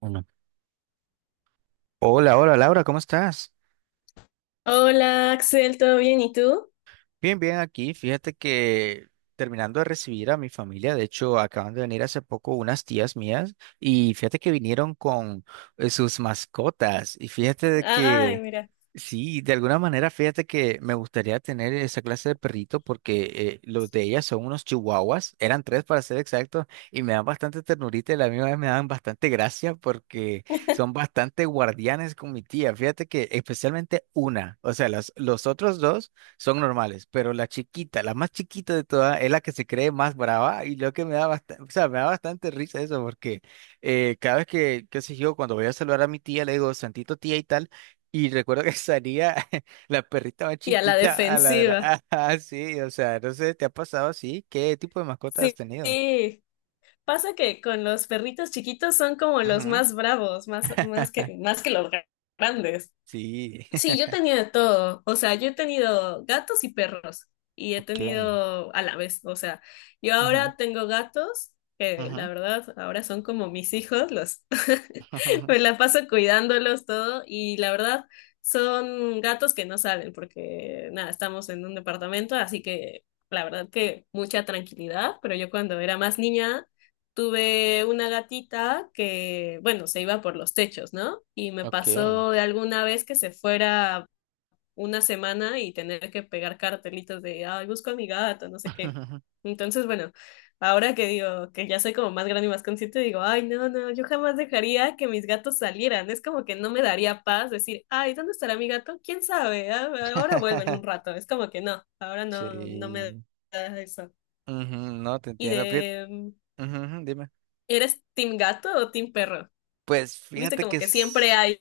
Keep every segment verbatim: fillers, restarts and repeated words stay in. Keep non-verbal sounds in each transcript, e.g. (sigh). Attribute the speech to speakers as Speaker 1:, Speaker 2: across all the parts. Speaker 1: Uno. Hola, hola Laura, ¿cómo estás?
Speaker 2: Hola Axel, ¿todo bien? ¿Y tú?
Speaker 1: Bien, bien, aquí fíjate que terminando de recibir a mi familia, de hecho acaban de venir hace poco unas tías mías y fíjate que vinieron con eh, sus mascotas y fíjate de
Speaker 2: Ay,
Speaker 1: que
Speaker 2: mira.
Speaker 1: sí, de alguna manera fíjate que me gustaría tener esa clase de perrito porque eh, los de ellas son unos chihuahuas, eran tres para ser exactos y me dan bastante ternurita y la misma vez me dan bastante gracia porque son bastante guardianes con mi tía, fíjate que especialmente una, o sea, las, los otros dos son normales, pero la chiquita, la más chiquita de todas, es la que se cree más brava y lo que me da bastante, o sea, me da bastante risa eso porque eh, cada vez que, qué sé yo, cuando voy a saludar a mi tía, le digo, Santito tía y tal, y recuerdo que salía (laughs) la perrita más
Speaker 2: Y a la
Speaker 1: chiquita a ladrar,
Speaker 2: defensiva.
Speaker 1: (laughs) así, o sea, no sé, ¿te ha pasado así? ¿Qué tipo de mascota has
Speaker 2: Sí,
Speaker 1: tenido?
Speaker 2: sí. Pasa que con los perritos chiquitos son como los
Speaker 1: Ujú.
Speaker 2: más bravos, más, más
Speaker 1: (laughs)
Speaker 2: que, más que los grandes.
Speaker 1: Sí,
Speaker 2: Sí, yo he
Speaker 1: (laughs)
Speaker 2: tenido de todo. O sea, yo he tenido gatos y perros. Y he
Speaker 1: ok.
Speaker 2: tenido a la vez. O sea, yo
Speaker 1: Ujú,
Speaker 2: ahora tengo gatos, que la
Speaker 1: ujú,
Speaker 2: verdad ahora son como mis hijos. Los (laughs)
Speaker 1: (laughs)
Speaker 2: me la paso cuidándolos todo. Y la verdad son gatos que no salen porque nada, estamos en un departamento, así que la verdad que mucha tranquilidad. Pero yo cuando era más niña tuve una gatita que, bueno, se iba por los techos, ¿no? Y me
Speaker 1: ok.
Speaker 2: pasó de alguna vez que se fuera una semana y tener que pegar cartelitos de, ay, busco a mi gato, no sé qué.
Speaker 1: (laughs)
Speaker 2: Entonces, bueno, ahora que digo que ya soy como más grande y más consciente, digo, ay, no, no, yo jamás dejaría que mis gatos salieran. Es como que no me daría paz decir, ay, ¿dónde estará mi gato? ¿Quién sabe? Ah, ahora vuelven un rato. Es como que no, ahora no, no me
Speaker 1: Sí.
Speaker 2: da eso.
Speaker 1: Ujú, no, te
Speaker 2: Y
Speaker 1: entiendo. Fíjate,
Speaker 2: de...
Speaker 1: ujú, ujú, dime.
Speaker 2: ¿Eres team gato o team perro?
Speaker 1: Pues
Speaker 2: Viste,
Speaker 1: fíjate que
Speaker 2: como que siempre
Speaker 1: es...
Speaker 2: hay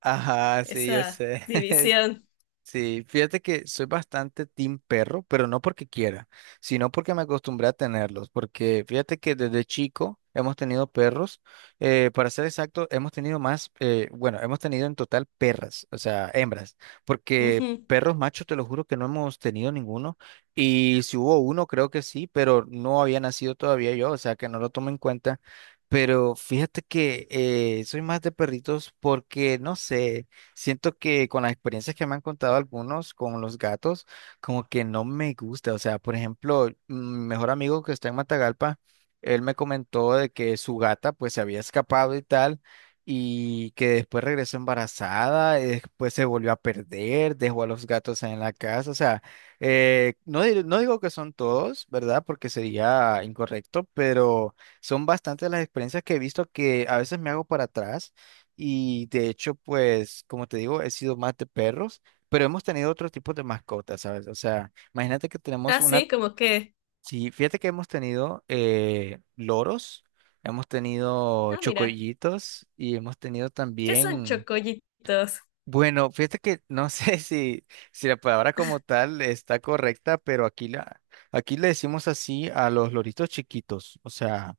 Speaker 1: Ajá, sí, yo
Speaker 2: esa
Speaker 1: sé. (laughs)
Speaker 2: división.
Speaker 1: Sí, fíjate que soy bastante team perro, pero no porque quiera, sino porque me acostumbré a tenerlos, porque fíjate que desde chico hemos tenido perros, eh, para ser exacto, hemos tenido más, eh, bueno, hemos tenido en total perras, o sea, hembras, porque
Speaker 2: Ujú.
Speaker 1: perros machos te lo juro que no hemos tenido ninguno, y si hubo uno creo que sí, pero no había nacido todavía yo, o sea que no lo tomo en cuenta, pero fíjate que eh, soy más de perritos porque, no sé. Siento que con las experiencias que me han contado algunos con los gatos, como que no me gusta. O sea, por ejemplo, mi mejor amigo que está en Matagalpa, él me comentó de que su gata pues se había escapado y tal, y que después regresó embarazada, y después se volvió a perder, dejó a los gatos en la casa. O sea, eh, no, dir- no digo que son todos, ¿verdad? Porque sería incorrecto, pero son bastantes las experiencias que he visto que a veces me hago para atrás y de hecho, pues, como te digo, he sido más de perros, pero hemos tenido otro tipo de mascotas, ¿sabes? O sea, imagínate que tenemos
Speaker 2: Ah,
Speaker 1: una,
Speaker 2: sí, como que.
Speaker 1: sí, fíjate que hemos tenido eh, loros, hemos tenido
Speaker 2: Ah, mira,
Speaker 1: chocollitos y hemos tenido
Speaker 2: ¿qué son
Speaker 1: también,
Speaker 2: chocollitos?
Speaker 1: bueno, fíjate que no sé (laughs) si, si la palabra como tal está correcta, pero aquí, la, aquí le decimos así a los loritos chiquitos, o sea,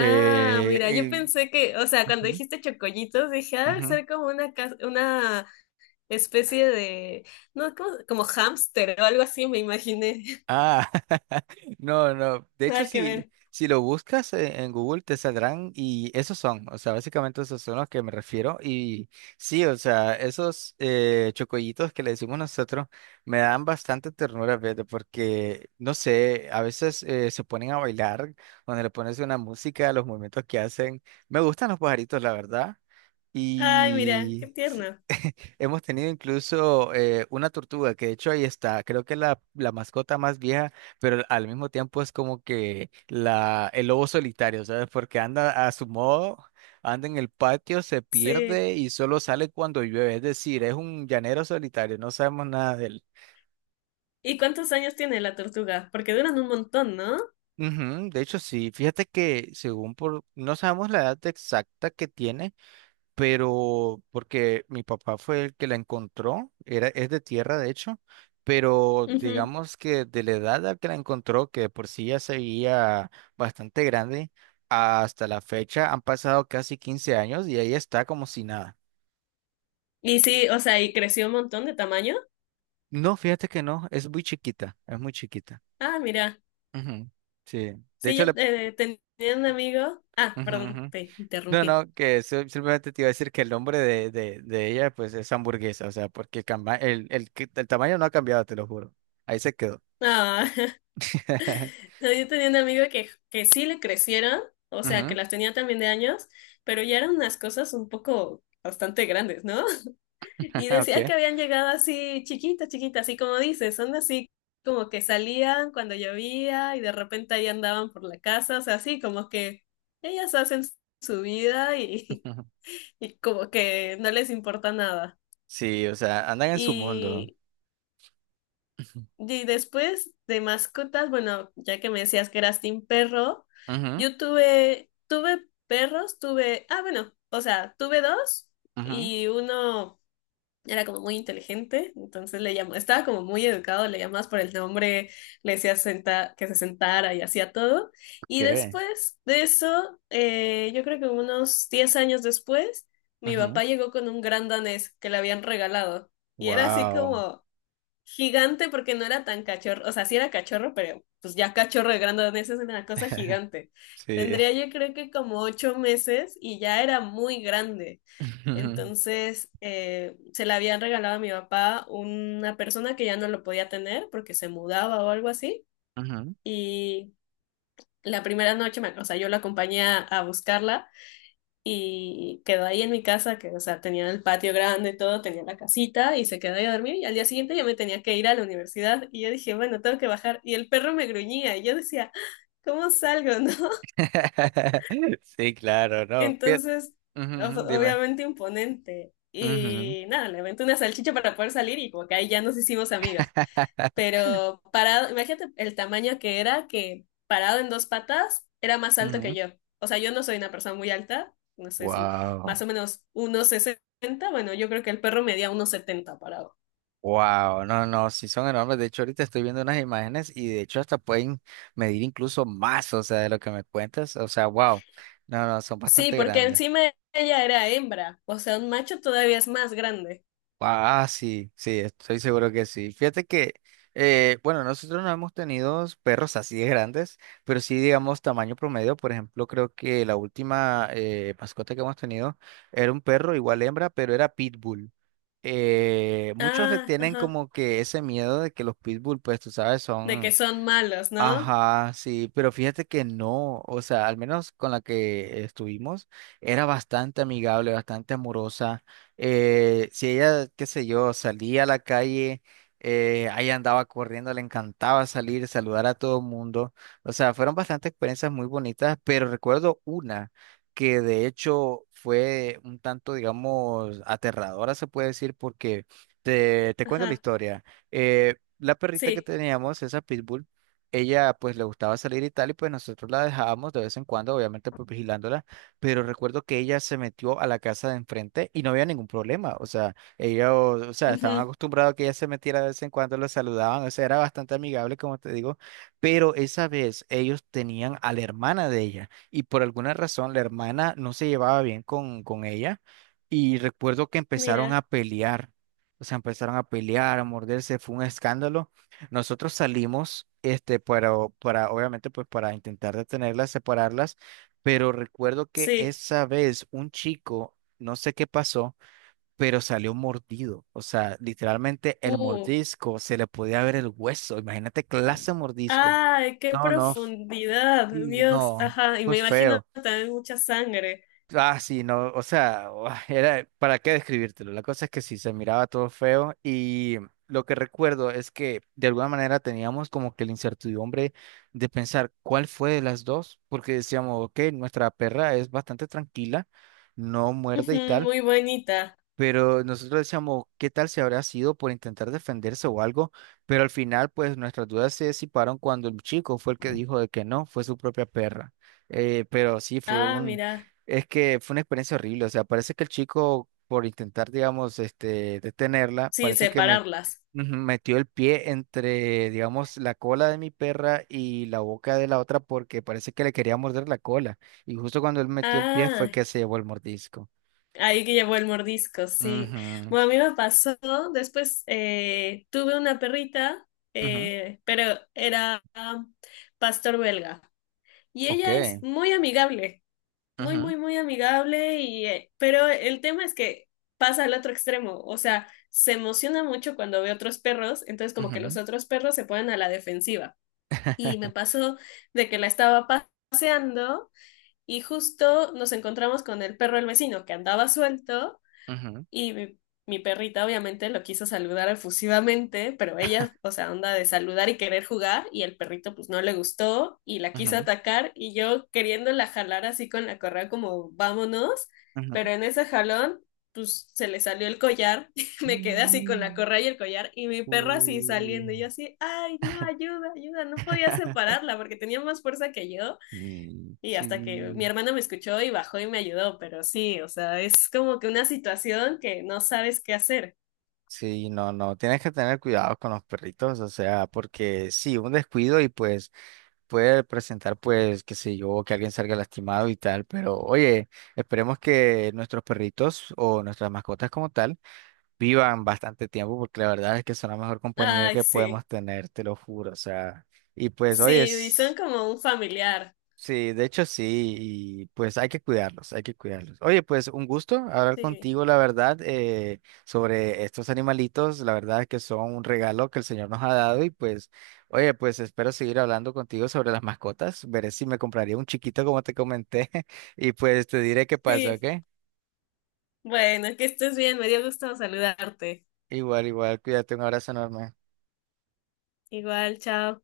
Speaker 2: Ah, mira, yo
Speaker 1: eh,
Speaker 2: pensé que, o sea, cuando
Speaker 1: ujú,
Speaker 2: dijiste chocollitos, dije, ah, debe
Speaker 1: ujú.
Speaker 2: ser como una, ca- una especie de, no, como, como hámster o algo así, me imaginé.
Speaker 1: Ah, (laughs) no, no. De
Speaker 2: (laughs)
Speaker 1: hecho,
Speaker 2: Nada que
Speaker 1: si,
Speaker 2: ver.
Speaker 1: si lo buscas e- en Google te saldrán y esos son, o sea, básicamente esos son los que me refiero. Y sí, o sea, esos eh, chocollitos que le decimos nosotros me dan bastante ternura, fíjate, porque, no sé, a veces eh, se ponen a bailar, cuando le pones una música, los movimientos que hacen. Me gustan los pajaritos, la verdad.
Speaker 2: Ay, mira, qué
Speaker 1: Y... sí.
Speaker 2: tierno.
Speaker 1: Hemos tenido incluso eh, una tortuga, que de hecho ahí está, creo que es la, la mascota más vieja, pero al mismo tiempo es como que la, el lobo solitario, ¿sabes? Porque anda a su modo, anda en el patio, se
Speaker 2: Sí.
Speaker 1: pierde y solo sale cuando llueve, es decir, es un llanero solitario, no sabemos nada de él.
Speaker 2: ¿Y cuántos años tiene la tortuga? Porque duran un montón, ¿no?
Speaker 1: Ujú, de hecho, sí, fíjate que según por, no sabemos la edad exacta que tiene, pero porque mi papá fue el que la encontró, era, es de tierra de hecho, pero
Speaker 2: Ujú.
Speaker 1: digamos que de la edad a que la encontró, que de por sí ya se veía bastante grande, hasta la fecha han pasado casi quince años y ahí está como si nada.
Speaker 2: Y sí, o sea, y creció un montón de tamaño.
Speaker 1: No, fíjate que no, es muy chiquita, es muy chiquita.
Speaker 2: Ah, mira.
Speaker 1: Ujú, sí, de
Speaker 2: Sí,
Speaker 1: hecho
Speaker 2: yo
Speaker 1: le...
Speaker 2: eh, tenía un amigo. Ah,
Speaker 1: ujú,
Speaker 2: perdón,
Speaker 1: ujú.
Speaker 2: te
Speaker 1: No,
Speaker 2: interrumpí.
Speaker 1: no, que eso simplemente te iba a decir que el nombre de, de, de ella pues es hamburguesa, o sea, porque camba- el, el, que- el tamaño no ha cambiado, te lo juro. Ahí se quedó.
Speaker 2: Ah, (laughs)
Speaker 1: (laughs)
Speaker 2: yo tenía un amigo que, que sí le crecieron, o sea, que
Speaker 1: Ujú,
Speaker 2: las tenía también de años, pero ya eran unas cosas un poco bastante grandes, ¿no? (laughs)
Speaker 1: (laughs)
Speaker 2: Y decía
Speaker 1: ok.
Speaker 2: que habían llegado así chiquitas, chiquitas, así como dices, son así como que salían cuando llovía y de repente ahí andaban por la casa, o sea, así como que ellas hacen su vida y,
Speaker 1: Ujú.
Speaker 2: (laughs) y como que no les importa nada.
Speaker 1: Sí, o sea, andan en su mundo.
Speaker 2: Y y después de mascotas, bueno, ya que me decías que eras team perro,
Speaker 1: Ujú,
Speaker 2: yo tuve, tuve perros, tuve, ah, bueno, o sea, tuve dos
Speaker 1: ujú,
Speaker 2: y uno era como muy inteligente, entonces le llamó, estaba como muy educado, le llamabas por el nombre, le decías senta- que se sentara y hacía todo.
Speaker 1: ok.
Speaker 2: Y después de eso, eh, yo creo que unos diez años después, mi
Speaker 1: Ujú,
Speaker 2: papá llegó con un gran danés que le habían regalado y era así
Speaker 1: wow.
Speaker 2: como... Gigante porque no era tan cachorro, o sea, sí era cachorro, pero pues ya cachorro de grandonés es una cosa gigante.
Speaker 1: Sí.
Speaker 2: Tendría yo creo que como ocho meses y ya era muy grande.
Speaker 1: Ujú,
Speaker 2: Entonces, eh, se la habían regalado a mi papá una persona que ya no lo podía tener porque se mudaba o algo así.
Speaker 1: ujú,
Speaker 2: Y la primera noche, me- o sea, yo la acompañé a, a buscarla y quedó ahí en mi casa, que, o sea, tenía el patio grande, todo, tenía la casita y se quedó ahí a dormir y al día siguiente yo me tenía que ir a la universidad y yo dije, bueno, tengo que bajar y el perro me gruñía y yo decía, "¡Ah! ¿cómo salgo?" (laughs)
Speaker 1: (laughs) sí, claro, no. Fie-
Speaker 2: Entonces,
Speaker 1: ujú, ujú,
Speaker 2: o-
Speaker 1: dime.
Speaker 2: obviamente imponente.
Speaker 1: Ujú,
Speaker 2: Y nada, le aventé una salchicha para poder salir y como que ahí ya nos hicimos amigas.
Speaker 1: (laughs)
Speaker 2: Pero parado, imagínate el tamaño que era, que parado en dos patas era más alto que
Speaker 1: ujú.
Speaker 2: yo. O sea, yo no soy una persona muy alta, no sé, si
Speaker 1: Wow.
Speaker 2: más o menos uno sesenta. Bueno, yo creo que el perro medía uno setenta parado.
Speaker 1: Wow, no, no, sí son enormes. De hecho, ahorita estoy viendo unas imágenes y de hecho hasta pueden medir incluso más, o sea, de lo que me cuentas. O sea, wow. No, no, son
Speaker 2: Sí,
Speaker 1: bastante
Speaker 2: porque
Speaker 1: grandes.
Speaker 2: encima ella era hembra, o sea, un macho todavía es más grande.
Speaker 1: Wow, ah, sí, sí, estoy seguro que sí. Fíjate que, eh, bueno, nosotros no hemos tenido perros así de grandes, pero sí, digamos, tamaño promedio. Por ejemplo, creo que la última eh, mascota que hemos tenido era un perro, igual hembra, pero era pitbull. Eh, muchos le
Speaker 2: Ah,
Speaker 1: tienen
Speaker 2: ajá,
Speaker 1: como que ese miedo de que los pitbull, pues tú sabes,
Speaker 2: de que
Speaker 1: son...
Speaker 2: son malos, ¿no?
Speaker 1: Ajá, sí, pero fíjate que no, o sea, al menos con la que estuvimos, era bastante amigable, bastante amorosa. Eh, si ella, qué sé yo, salía a la calle, eh, ahí andaba corriendo, le encantaba salir, saludar a todo el mundo. O sea, fueron bastantes experiencias muy bonitas, pero recuerdo una que de hecho fue un tanto, digamos, aterradora, se puede decir, porque te, te cuento la
Speaker 2: Ajá,
Speaker 1: historia. Eh, La perrita que
Speaker 2: sí.
Speaker 1: teníamos, esa pitbull, ella pues le gustaba salir y tal, y pues nosotros la dejábamos de vez en cuando, obviamente pues vigilándola, pero recuerdo que ella se metió a la casa de enfrente y no había ningún problema, o sea, ella, o, o sea, estaban
Speaker 2: Ujú.
Speaker 1: acostumbrados a que ella se metiera de vez en cuando, la saludaban, o sea, era bastante amigable, como te digo, pero esa vez ellos tenían a la hermana de ella y por alguna razón la hermana no se llevaba bien con, con ella y recuerdo que empezaron a
Speaker 2: Mira,
Speaker 1: pelear. O sea, empezaron a pelear, a morderse, fue un escándalo. Nosotros salimos, este, para, para, obviamente, pues para intentar detenerlas, separarlas, pero recuerdo que
Speaker 2: sí.
Speaker 1: esa vez un chico, no sé qué pasó, pero salió mordido. O sea, literalmente el
Speaker 2: Uh,
Speaker 1: mordisco, se le podía ver el hueso. Imagínate clase de mordisco.
Speaker 2: ay, qué
Speaker 1: No, no,
Speaker 2: profundidad,
Speaker 1: sí,
Speaker 2: Dios.
Speaker 1: no,
Speaker 2: Ajá, y
Speaker 1: fue
Speaker 2: me imagino
Speaker 1: feo.
Speaker 2: también mucha sangre.
Speaker 1: Ah, sí, no, o sea, (laughs) era, ¿para qué describírtelo? La cosa es que sí, se miraba todo feo y lo que recuerdo es que de alguna manera teníamos como que la incertidumbre de pensar cuál fue de las dos, porque decíamos, ok, nuestra perra es bastante tranquila, no muerde
Speaker 2: Ujú,
Speaker 1: y tal.
Speaker 2: muy bonita.
Speaker 1: Pero nosotros decíamos, ¿qué tal si habrá sido por intentar defenderse o algo? Pero al final, pues nuestras dudas se disiparon cuando el chico fue el que dijo de que no, fue su propia perra. Eh, pero sí, fue
Speaker 2: Ah,
Speaker 1: un,
Speaker 2: mira.
Speaker 1: es que fue una experiencia horrible. O sea, parece que el chico, por intentar, digamos, este, detenerla,
Speaker 2: Sí,
Speaker 1: parece que me,
Speaker 2: separarlas.
Speaker 1: ujú, metió el pie entre, digamos, la cola de mi perra y la boca de la otra porque parece que le quería morder la cola. Y justo cuando él metió el pie fue
Speaker 2: Ah,
Speaker 1: que se llevó el mordisco.
Speaker 2: ahí que llevó el mordisco, sí.
Speaker 1: Ujú,
Speaker 2: Bueno, a mí me pasó, después eh, tuve una perrita,
Speaker 1: ujú.
Speaker 2: eh, pero era ah, pastor belga. Y
Speaker 1: Ok.
Speaker 2: ella es muy amigable. Muy,
Speaker 1: Ujú,
Speaker 2: muy, muy amigable y, eh, pero el tema es que pasa al otro extremo, o sea, se emociona mucho cuando ve otros perros, entonces como que los
Speaker 1: ujú,
Speaker 2: otros perros se ponen a la defensiva. Y me pasó de que la estaba paseando y justo nos encontramos con el perro del vecino que andaba suelto
Speaker 1: ujú,
Speaker 2: y mi, mi perrita obviamente lo quiso saludar efusivamente, pero ella, o sea, onda de saludar y querer jugar, y el perrito pues no le gustó y la quiso
Speaker 1: ujú,
Speaker 2: atacar y yo queriéndola jalar así con la correa como vámonos,
Speaker 1: ujú.
Speaker 2: pero en ese jalón pues se le salió el collar, (laughs) y me quedé así con la
Speaker 1: Mm,
Speaker 2: correa y el collar y mi perro así saliendo y yo
Speaker 1: uh.
Speaker 2: así, ay, no, ayuda, ayuda, no podía
Speaker 1: (laughs)
Speaker 2: separarla porque tenía más fuerza que yo.
Speaker 1: Mm,
Speaker 2: Y hasta que mi
Speaker 1: sí,
Speaker 2: hermano me escuchó y bajó y me ayudó, pero sí, o sea, es como que una situación que no sabes qué hacer.
Speaker 1: sí, no, no, tienes que tener cuidado con los perritos, o sea, porque sí, un descuido y pues puede presentar pues, qué sé yo, que alguien salga lastimado y tal, pero oye, esperemos que nuestros perritos o nuestras mascotas como tal vivan bastante tiempo porque la verdad es que son la mejor compañía
Speaker 2: Ay,
Speaker 1: que podemos
Speaker 2: sí,
Speaker 1: tener, te lo juro, o sea, y pues,
Speaker 2: sí,
Speaker 1: oye,
Speaker 2: y
Speaker 1: es-
Speaker 2: son como un familiar.
Speaker 1: sí, de hecho sí, y pues hay que cuidarlos, hay que cuidarlos. Oye, pues un gusto hablar
Speaker 2: Sí,
Speaker 1: contigo, la verdad, eh, sobre estos animalitos, la verdad es que son un regalo que el Señor nos ha dado y pues, oye, pues espero seguir hablando contigo sobre las mascotas, veré si me compraría un chiquito como te comenté (laughs) y pues te diré qué pasó, ¿ok?
Speaker 2: sí. Bueno, que estés bien, me dio gusto saludarte.
Speaker 1: Igual, igual, cuídate, un abrazo enorme.
Speaker 2: Igual, chao.